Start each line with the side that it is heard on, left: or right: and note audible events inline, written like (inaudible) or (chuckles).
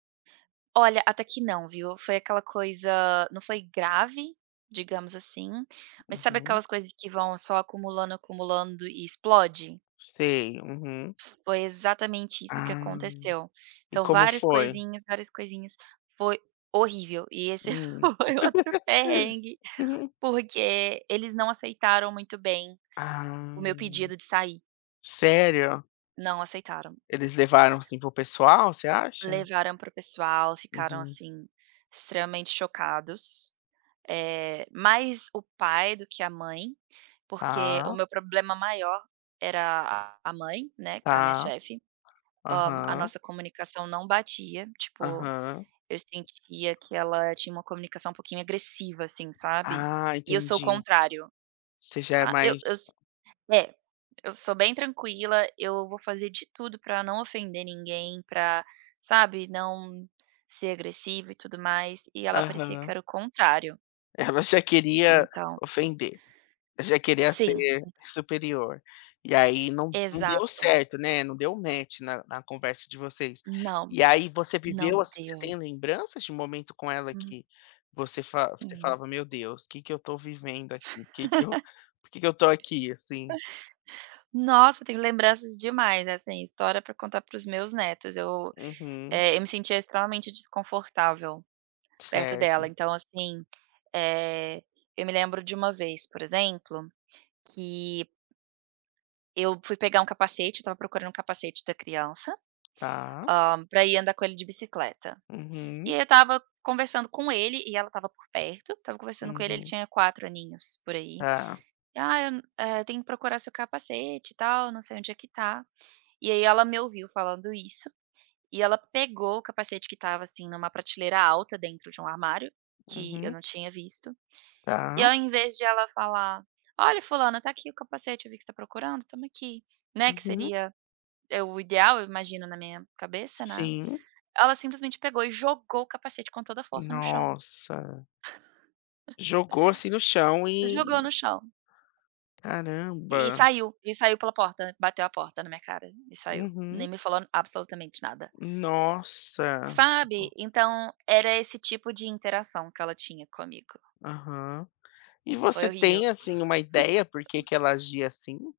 right: Olha até que não, viu. Foi aquela coisa não foi grave, digamos assim, mas sabe
left: Uhum.
right: aquelas coisas que vão só acumulando, acumulando e explode?
left: Sei, uhum.
right: Foi exatamente isso que
left: Ah,
right: aconteceu.
left: e
right: Então,
left: como
right: várias
left: foi?
right: coisinhas, várias coisinhas, foi horrível e esse
left: Hum.
right: foi outro
left: (laughs)
right: perrengue,
left: Uhum.
right: porque eles não aceitaram muito bem o meu
left: Ah.
right: pedido de sair.
left: Sério?
right: Não aceitaram.
left: Eles levaram, assim, para o pessoal, você acha?
right: Levaram para o pessoal. Ficaram,
left: Uhum.
right: assim, extremamente chocados. Eh, mais o pai do que a mãe, porque o
left: Tá.
right: meu problema maior era a mãe, né, que é a minha
left: Tá.
right: chefe. Hã, a
left: Aham.
right: nossa comunicação não batia, tipo,
left: Aham.
right: eu sentia que ela tinha uma comunicação um pouquinho agressiva assim, sabe?
left: Ah,
right: E eu sou o
left: entendi.
right: contrário,
left: Você já é
right: sab Eu
left: mais
right: eu s é, eu sou bem tranquila, eu vou fazer de tudo para não ofender ninguém pra, sabe, não ser agressiva e tudo mais e ela parecia que
left: Aham.
right: era o contrário.
left: Ela já queria
right: Então
left: ofender, já queria
right: Sim.
left: ser superior. E aí, não não deu
right: Exato.
left: certo, né, não deu match na na conversa de vocês.
right: Não,
left: E aí, você
right: não
left: viveu, assim,
right: deu.
left: lembranças de um momento com ela
right: Hum.
left: que você você fala
right: Uhum.
left: falava: "Meu Deus, que que eu estou vivendo aqui? que que eu por que que eu estou
right: (laughs)
left: aqui assim?"
right: Nossa, tenho lembranças demais, assim. História para contar para os meus netos eu
left: Uhum.
right: eh, eu me sentia extremamente desconfortável, perto dela,
left: Certo.
right: então, assim, eh, eu me lembro de uma vez, por exemplo, que eu fui pegar um capacete, eu estava procurando um capacete da criança,
left: Tá.
right: hã, para ir andar com ele de bicicleta. E
left: Uhum.
right: eu estava conversando com ele e ela estava por perto, estava conversando com ele ele
left: Uhum.
right: tinha 4 aninhos. por aí.
left: Tá.
right: "Ah, eu, eh, tenho que procurar seu capacete e tal. Não sei onde é que tá." E aí ela me ouviu falando isso, e ela pegou o capacete que estava, assim, em uma prateleira alta dentro de um armário, que eu
left: Uhum.
right: não tinha visto. E
left: Tá.
right: ao invés de ela falar: "Olha, fulana, tá aqui o capacete. Eu vi que você tá procurando, toma aqui", né. Que
left: Uhum.
right: seria, o ideal, eu imagino, na minha cabeça, né.
left: Sim.
right: Ela simplesmente pegou e jogou o capacete com toda a força no chão.
left: Nossa. Jogou, assim, no chão
right: (chuckles)
left: e
right: Jogou no chão e
left: Caramba.
right: saiu e saiu pela porta, bateu a porta na minha cara e saiu, nem
left: Uhum.
right: me falou absolutamente nada.
left: Nossa.
right: Sabe,
left: Ficou
right: então, era esse tipo de interação que ela tinha comigo.
left: Aham. E
right: Foi
left: você
right: horrível.
left: tem assim uma ideia por que que ela
right: (chuckles)
left: agia assim?